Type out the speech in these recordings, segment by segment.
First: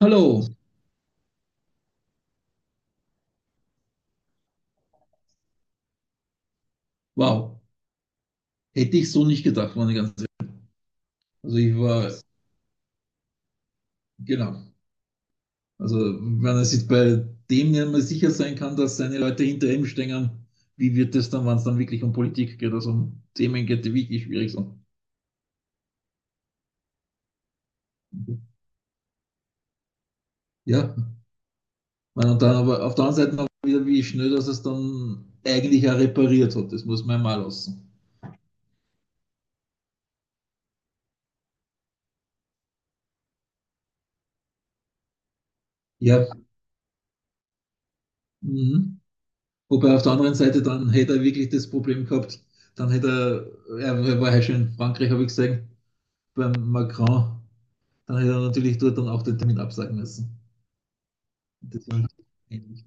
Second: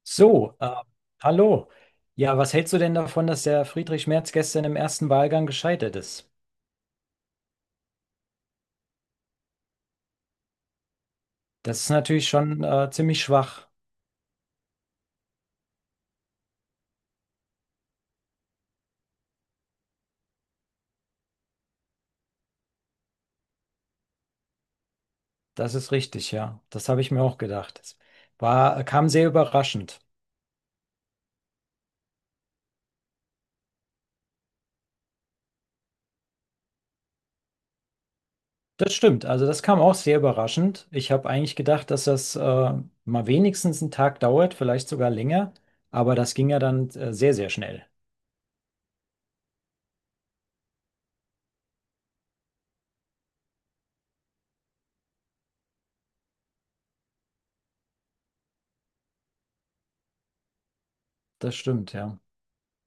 Hallo, So, äh, Hallo. Ja, was hältst du denn davon, dass der Friedrich Merz gestern im ersten Wahlgang gescheitert ist? wow. Hätte ich so nicht gedacht, meine ganze. Also ich Das ist war, natürlich schon ziemlich schwach. genau. Also wenn er sich bei dem nicht mehr sicher sein kann, dass seine Leute hinter ihm stehen, wie wird es dann, wenn es dann wirklich um Politik geht, also um Themen geht, die wirklich schwierig sind. Das ist richtig, ja. Das habe ich mir auch gedacht. Das war, kam sehr überraschend. Ja, meine, und dann aber auf der anderen Seite auch wieder, wie schnell, dass es dann eigentlich auch repariert hat. Das muss man ja mal lassen. Das stimmt, also das kam auch sehr überraschend. Ich habe eigentlich gedacht, dass das mal wenigstens einen Tag dauert, vielleicht sogar länger, aber Ja, das ging ja dann sehr, sehr schnell. mhm. Wobei auf der anderen Seite, dann hätte er wirklich das Problem gehabt, dann hätte er war ja schon in Frankreich, habe ich gesehen, beim Macron, dann hätte er natürlich dort dann auch den Termin absagen müssen. Das Das stimmt, war ja. ähnlich.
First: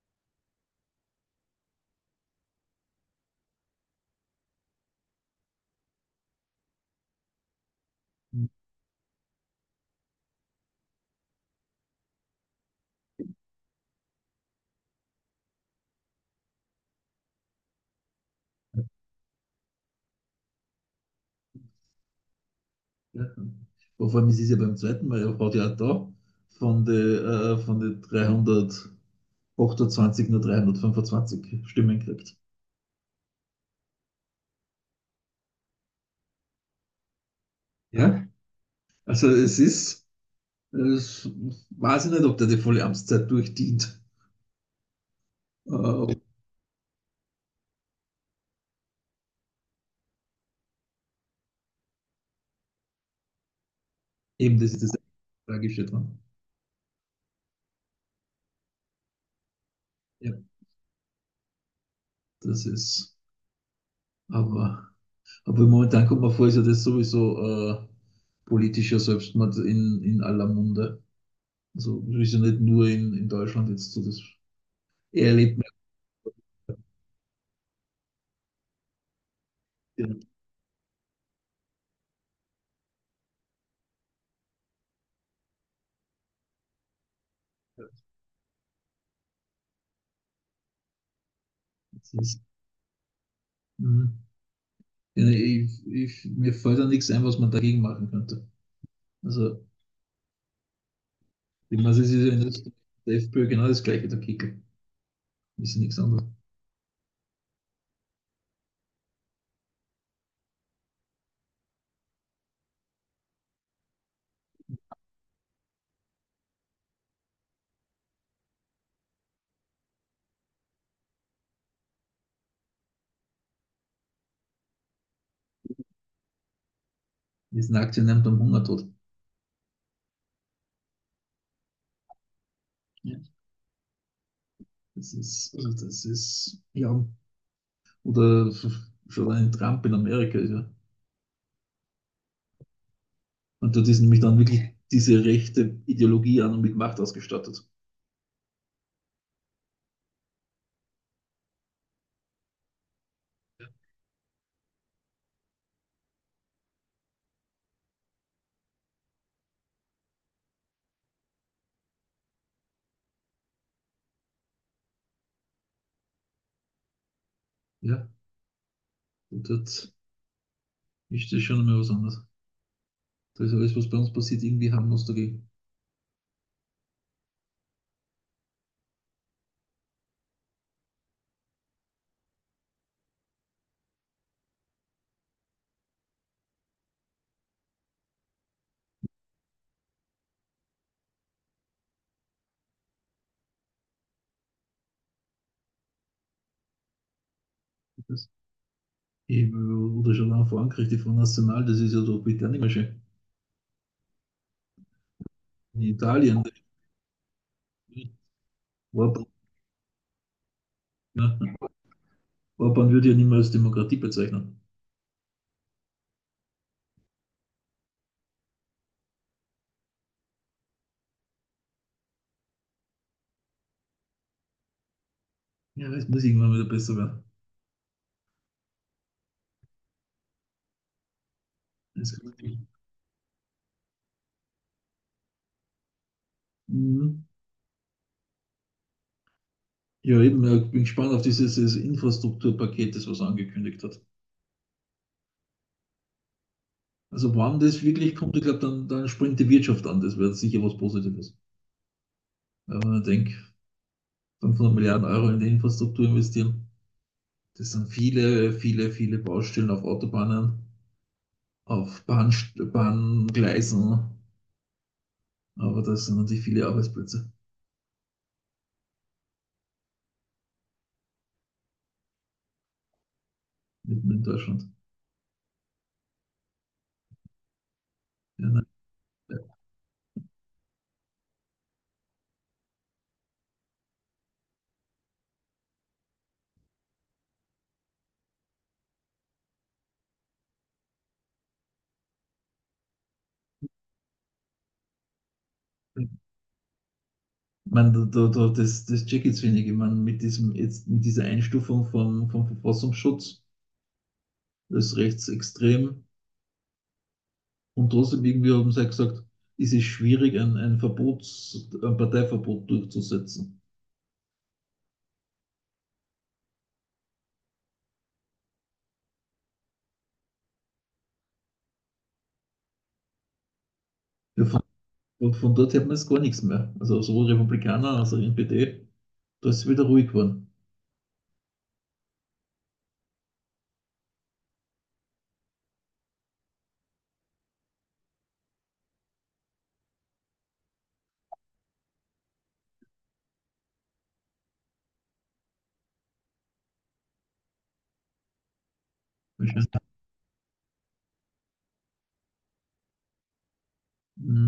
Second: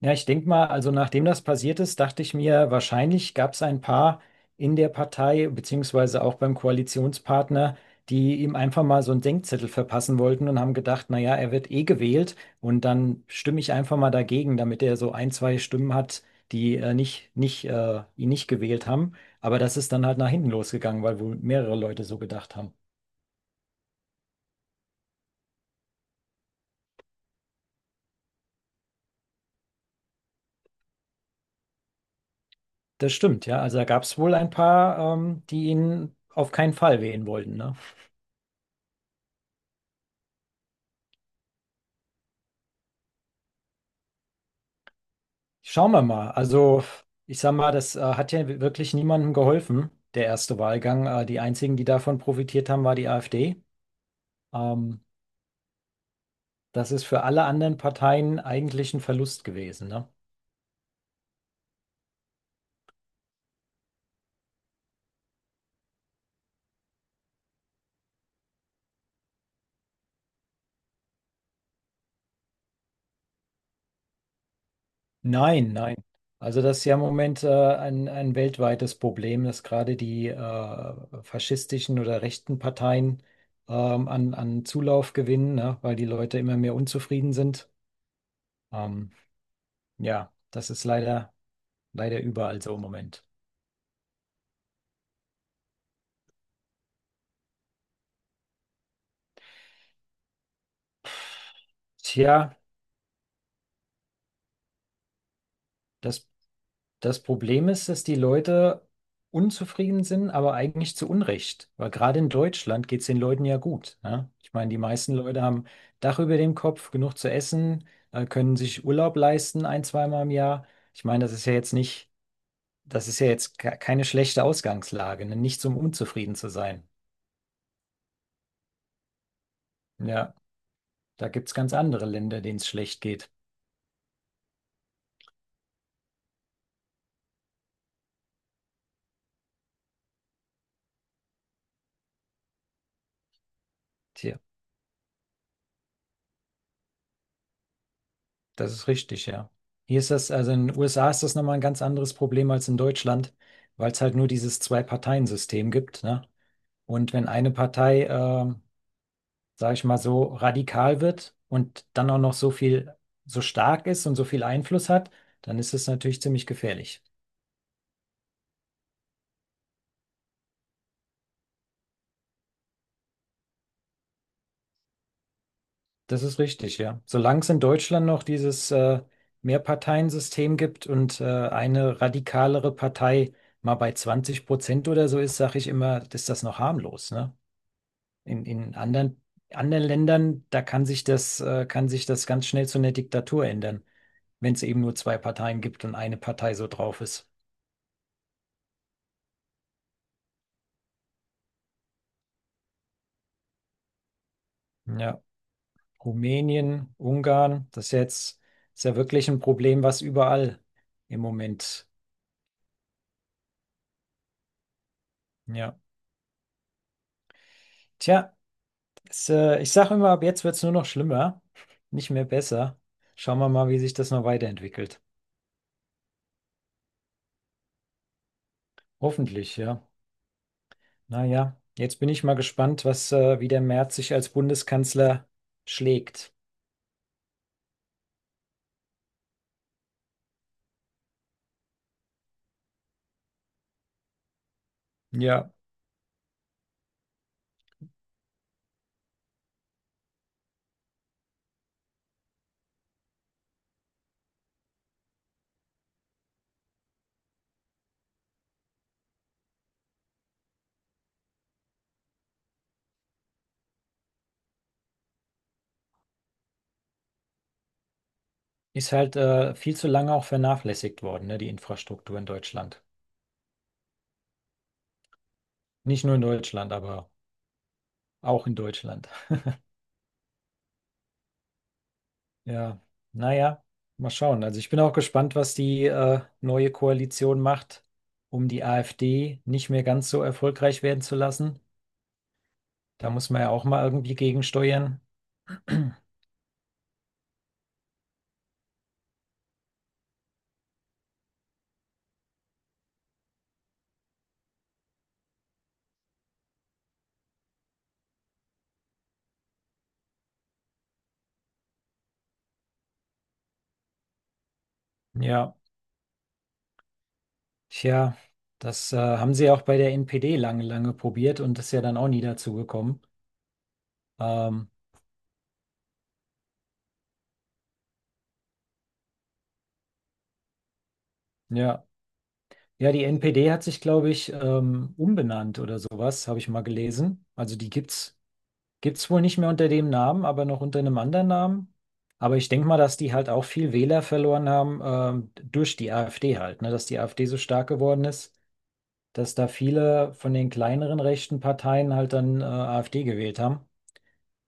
Ja, ich denke mal, also nachdem das passiert ist, dachte ich mir, wahrscheinlich gab es ein paar in der Partei, beziehungsweise auch beim Koalitionspartner, die Ja, ihm einfach mal so einen Denkzettel verpassen wollten und haben gedacht, naja, er wird eh gewählt und dann stimme ich einfach mal dagegen, damit er so ein, zwei Stimmen hat, die nicht ihn nicht gewählt haben. Aber das ist dann halt nach hinten losgegangen, weil wohl mehrere Leute so gedacht haben. vor allem, es ist es ja beim zweiten Mal, er hat ja auch da von den 328 nur 325 Stimmen gekriegt. Das stimmt, ja. Also da gab es wohl ein paar, die ihn auf keinen Fall wählen wollten, ne? Ja, also es ist, es weiß ich nicht, ob der die volle Amtszeit durchdient. Schauen wir Äh, mal. Also, ich sag mal, das hat ja wirklich niemandem geholfen, der erste Wahlgang. Die einzigen, die davon profitiert haben, war die AfD. eben, das ist das Ähm, Tragische dran. Das ist für alle anderen Parteien eigentlich ein Verlust gewesen, ne? Ja, das ist, aber Aber momentan kommt mir vor, ist ja das sowieso äh, politischer Selbstmord in aller Munde. Also das ist ja nicht nur in Deutschland jetzt so, das erlebt man. Nein, nein. Also, das ist ja im Moment ein weltweites Problem, dass gerade Ja. die faschistischen oder rechten Parteien an Zulauf gewinnen, ne? Weil die Leute immer mehr unzufrieden sind. Ähm, ja, das ist leider, Das leider ist, überall so im Moment. mhm. Ja, ne, ich, mir fällt da nichts ein, was man dagegen machen könnte. Also, ich meine, es ist ja in Tja. Österreich, der FPÖ genau das gleiche, der Kickel. Ist ja nichts anderes. Das, das Problem ist, dass die Leute unzufrieden sind, aber eigentlich zu Unrecht. Weil gerade in Deutschland geht es den Leuten ja gut. Ne? Ich meine, die meisten Leute haben Dach über dem Kopf, genug zu essen, können sich Urlaub leisten, ein, zweimal im Jahr. Ich meine, das ist ja jetzt nicht, das ist ja jetzt keine schlechte Ausgangslage, ne? Nichts, um unzufrieden zu sein. Die sind Aktionären am Hungertod. Ja, da gibt es ganz andere Länder, denen es schlecht Ja. geht. Das ist, also das ist, ja, oder schon ein Trump in Amerika ist ja. Und dort ist nämlich dann Tja. wirklich diese rechte Ideologie an und mit Macht ausgestattet. Das ist richtig, ja. Hier ist das, also in den USA ist das nochmal ein ganz anderes Problem als in Deutschland, weil es halt nur dieses Zwei-Parteien-System gibt, ne? Und wenn eine Partei, sage ich mal, so radikal wird und dann auch noch so viel, so stark ist und so viel Einfluss hat, dann ist es natürlich ziemlich gefährlich. Ja, und dort ist das schon einmal was anderes. Da ist alles, was bei uns passiert, irgendwie harmlos dagegen. Das ist richtig, ja. Solange es in Deutschland noch dieses Mehrparteiensystem gibt und eine radikalere Partei mal bei 20% oder so ist, sage ich immer, ist das noch harmlos, ne? In anderen, anderen Ländern, da kann sich das ganz schnell zu einer Diktatur ändern, wenn es eben nur zwei Parteien gibt und eine Partei so drauf ist. Das eben, oder schon auch vor Angriff von National, das ist ja doch bitte auch nicht mehr schön. Ja, In Italien, Rumänien, Ungarn, das ist ja jetzt ist ja Orban, wirklich ein Problem, was überall im ja, Moment. Orban würde ja nicht mehr als Demokratie bezeichnen. Ja, tja, es, ich sage immer, ab jetzt wird es nur noch schlimmer, nicht mehr besser. Schauen wir mal, wie sich das noch weiterentwickelt. Ja, es muss irgendwann wieder besser werden. Hoffentlich, ja. Naja, jetzt bin Das ich mal gespannt, was, wie der Merz sich als Bundeskanzler schlägt. mhm. Ja, eben, ich bin gespannt auf dieses Infrastrukturpaket, das was angekündigt hat. Ja, Also wann das wirklich kommt, ich glaube, dann, dann springt die Wirtschaft an. Das wäre sicher was Positives. Ja, wenn man denkt, 500 Milliarden Euro in die Infrastruktur investieren, das sind viele, viele, viele Baustellen auf Autobahnen, auf Bahn, Bahngleisen, aber das sind natürlich viele Arbeitsplätze ist halt viel zu lange auch vernachlässigt worden, ne, die Infrastruktur in Deutschland. mitten in Deutschland. Nicht nur in Deutschland, aber Ja, auch in ne? Deutschland. Ja, naja, mal schauen. Also ich bin auch gespannt, was die neue Koalition macht, um die AfD nicht mehr ganz so erfolgreich werden zu lassen. Da muss man ja auch mal irgendwie gegensteuern. Ich meine, da, das check jetzt wenig. Ich meine, mit, diesem, jetzt, mit dieser Einstufung vom Verfassungsschutz als rechtsextrem. Und trotzdem irgendwie haben sie ja gesagt, es ist schwierig, ein Verbots, ein Parteiverbot durchzusetzen. Ja, tja, das haben sie ja auch bei der NPD lange, lange probiert und ist ja dann auch nie dazu gekommen. Ja, Ähm, von dort hört man jetzt gar nichts mehr. Also sowohl Republikaner als auch NPD, da ist es wieder ruhig geworden. ja. Ja, die NPD hat sich, glaube ich, umbenannt oder sowas, habe ich mal gelesen. Also die gibt's, gibt's wohl nicht mehr unter dem Namen, aber noch unter einem anderen Namen. Aber ich denke mal, dass die halt auch viel Wähler verloren haben, durch die AfD halt, ne? Dass die AfD so stark geworden ist, dass Ich da weiß nicht, viele von den kleineren rechten Parteien halt dann, AfD gewählt haben.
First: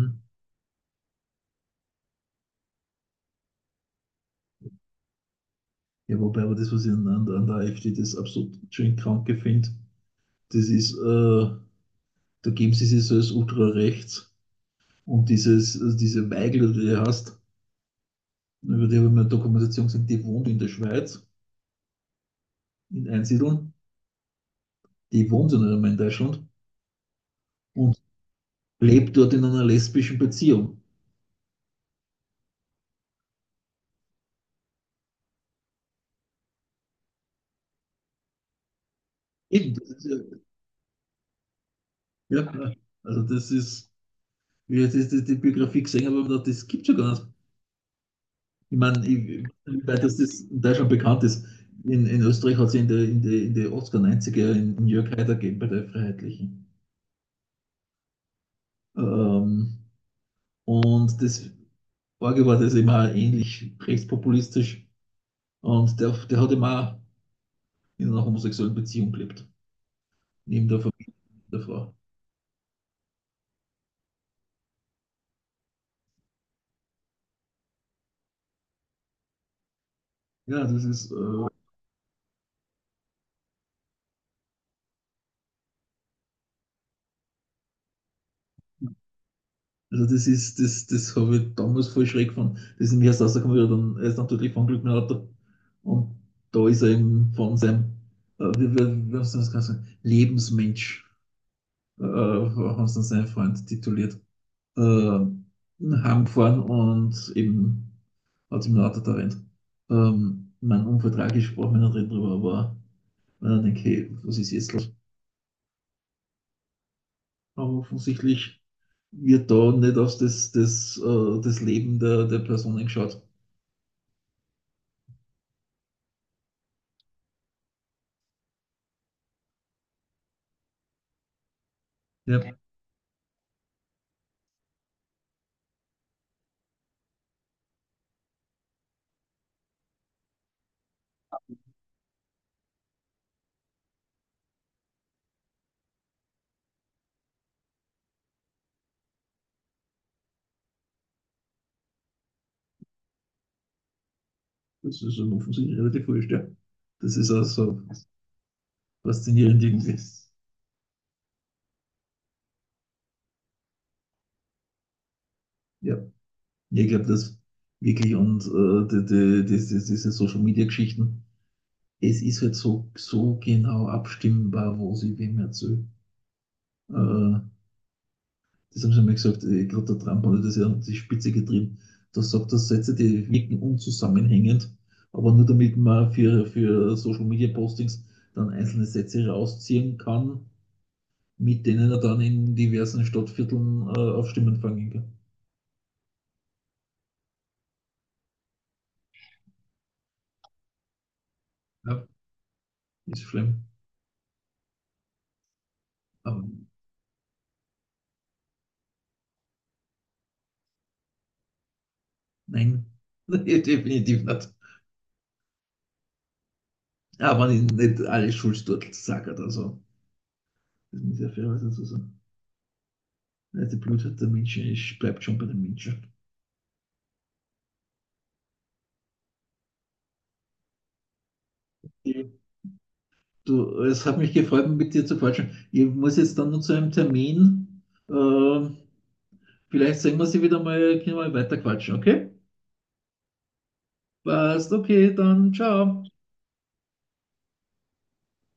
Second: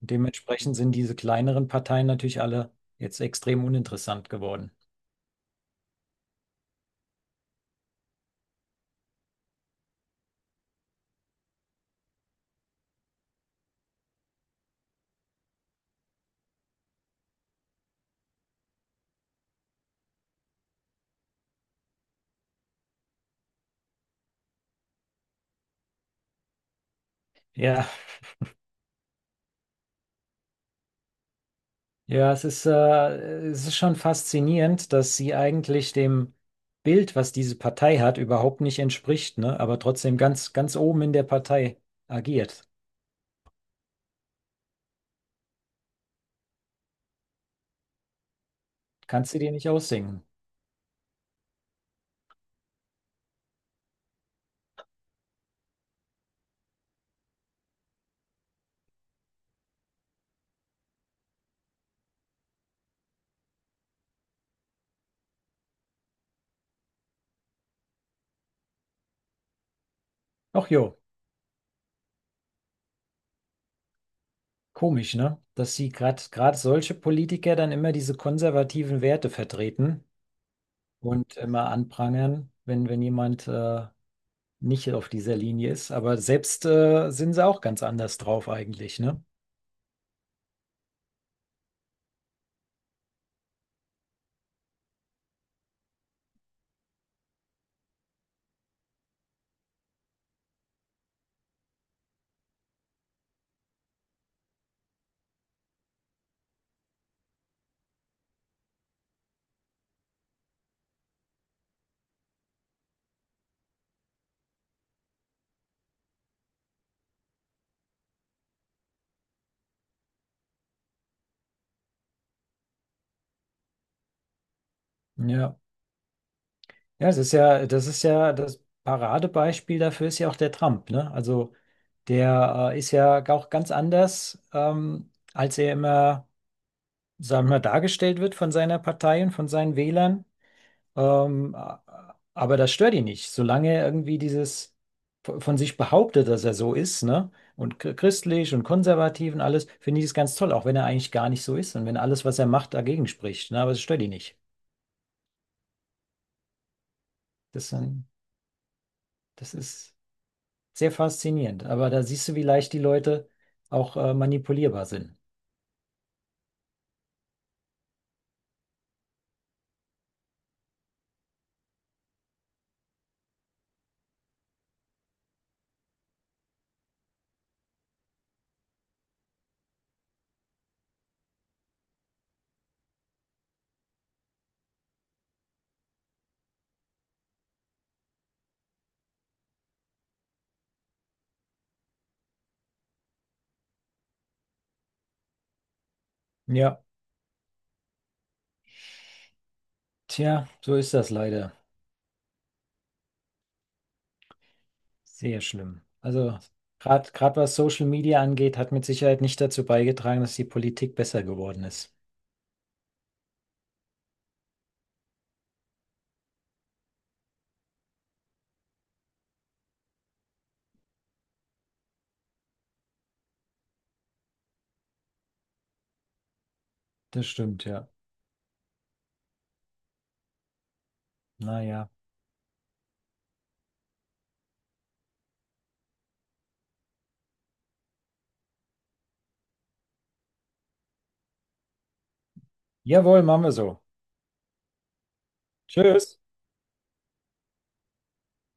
Und dementsprechend sind diese kleineren Parteien natürlich alle jetzt extrem uninteressant geworden. Ja, wobei aber das, was ich an der AfD das absolut schön kranke finde, das ist, da geben sie sich so als ultrarechts und dieses, also diese Weigel, die du hast, über die habe ich mir eine Dokumentation gesehen, die wohnt in der Schweiz, in Einsiedeln, die wohnt ja nicht einmal in Deutschland. Ja, Und lebt dort in einer lesbischen Beziehung. ja, es ist schon faszinierend, dass sie eigentlich dem Bild, was diese Partei hat, überhaupt nicht entspricht, ne? Eben, Aber das ist ja, trotzdem ganz, ganz oben in der Partei ja, agiert. also das ist, wie jetzt ist das die Biografie gesehen habe, aber das gibt es ja gar nicht. Ich meine, Kannst du ich, dir nicht wie das, ausdenken. das in Deutschland bekannt ist. In Österreich hat es in den in die 80er, in Jörg Haider gegeben bei der Freiheitlichen. Ähm, und das Orge war das immer ähnlich rechtspopulistisch. Und der hat immer in einer homosexuellen Beziehung gelebt, neben Ach der jo, Familie der Frau. komisch, ne? Dass sie gerade gerade solche Politiker dann immer diese konservativen Werte vertreten Ja, das ist. Und immer anprangern, wenn, wenn jemand nicht auf dieser Linie ist. Aber selbst sind sie auch ganz anders drauf eigentlich, ne? Also das ist, das, das habe ich damals voll schräg gefunden. Das ist nämlich erst rausgekommen, wie er dann, er ist natürlich von Glück mit dem Auto. Und da ist er eben von seinem, wie haben sie das Ganze sagen, Lebensmensch, haben sie dann seinen Freund tituliert, äh, heimgefahren und eben hat ihm ein Auto erwähnt. Mein Unfall tragisch, brauchen wir nicht reden drüber, aber wenn ich denke, hey, was ist jetzt los? Aber offensichtlich wird da nicht auf das, das Leben der Personen geschaut. Ja. Ja, es ist ja das Paradebeispiel dafür ist ja auch der Trump, ne? Also Ja. der ist ja auch ganz anders, als er immer, sagen wir, mal, dargestellt wird von seiner Partei und von seinen Wählern. Ähm, a- aber das stört ihn nicht, solange er irgendwie dieses von sich behauptet, dass er so ist, ne? Und christlich und konservativ und alles, finde ich es ganz toll, auch wenn er eigentlich gar nicht so ist und wenn alles, was er macht, dagegen spricht, ne? Aber es stört ihn nicht. Das ist schon offensichtlich relativ wurscht, ja. Das ist auch Das, so ähm, das faszinierend ist. irgendwie. Sehr faszinierend. Aber da siehst du, wie leicht die Leute auch manipulierbar sind. Ja, ja, ich glaube, das wirklich und diese Social Media Geschichten, es ist halt so, so genau abstimmbar, was ich wem erzähle. Äh, das haben sie mal gesagt, ich glaube, der Trump hat das ja an die Spitze getrieben. Da sagt er Sätze, die wirken unzusammenhängend, aber nur damit man für Social Media Postings dann einzelne Sätze rausziehen kann, mit denen er dann in diversen Stadtvierteln auf Stimmen fangen kann. Ja, tja, so ist das leider. Ja. Ist schlimm. Sehr schlimm. Also Aber gerade gerade was Social Media angeht, hat mit Sicherheit nicht dazu beigetragen, dass die Politik besser geworden ist. nein, definitiv nicht. Aber nicht, alle Schulsturtel sagt, also das muss ich ja fairerweise so sagen. Also die Blutheit der Menschen ist, bleibt schon bei den Menschen. Das stimmt, ja. Naja. Du, es hat mich gefreut, mit dir zu quatschen. Ich muss jetzt dann nur zu einem Termin. Äh, Vielleicht sehen wir sie wieder mal, können wir mal weiter quatschen, okay? Jawohl, machen wir so. Passt, okay, dann ciao. Tschüss.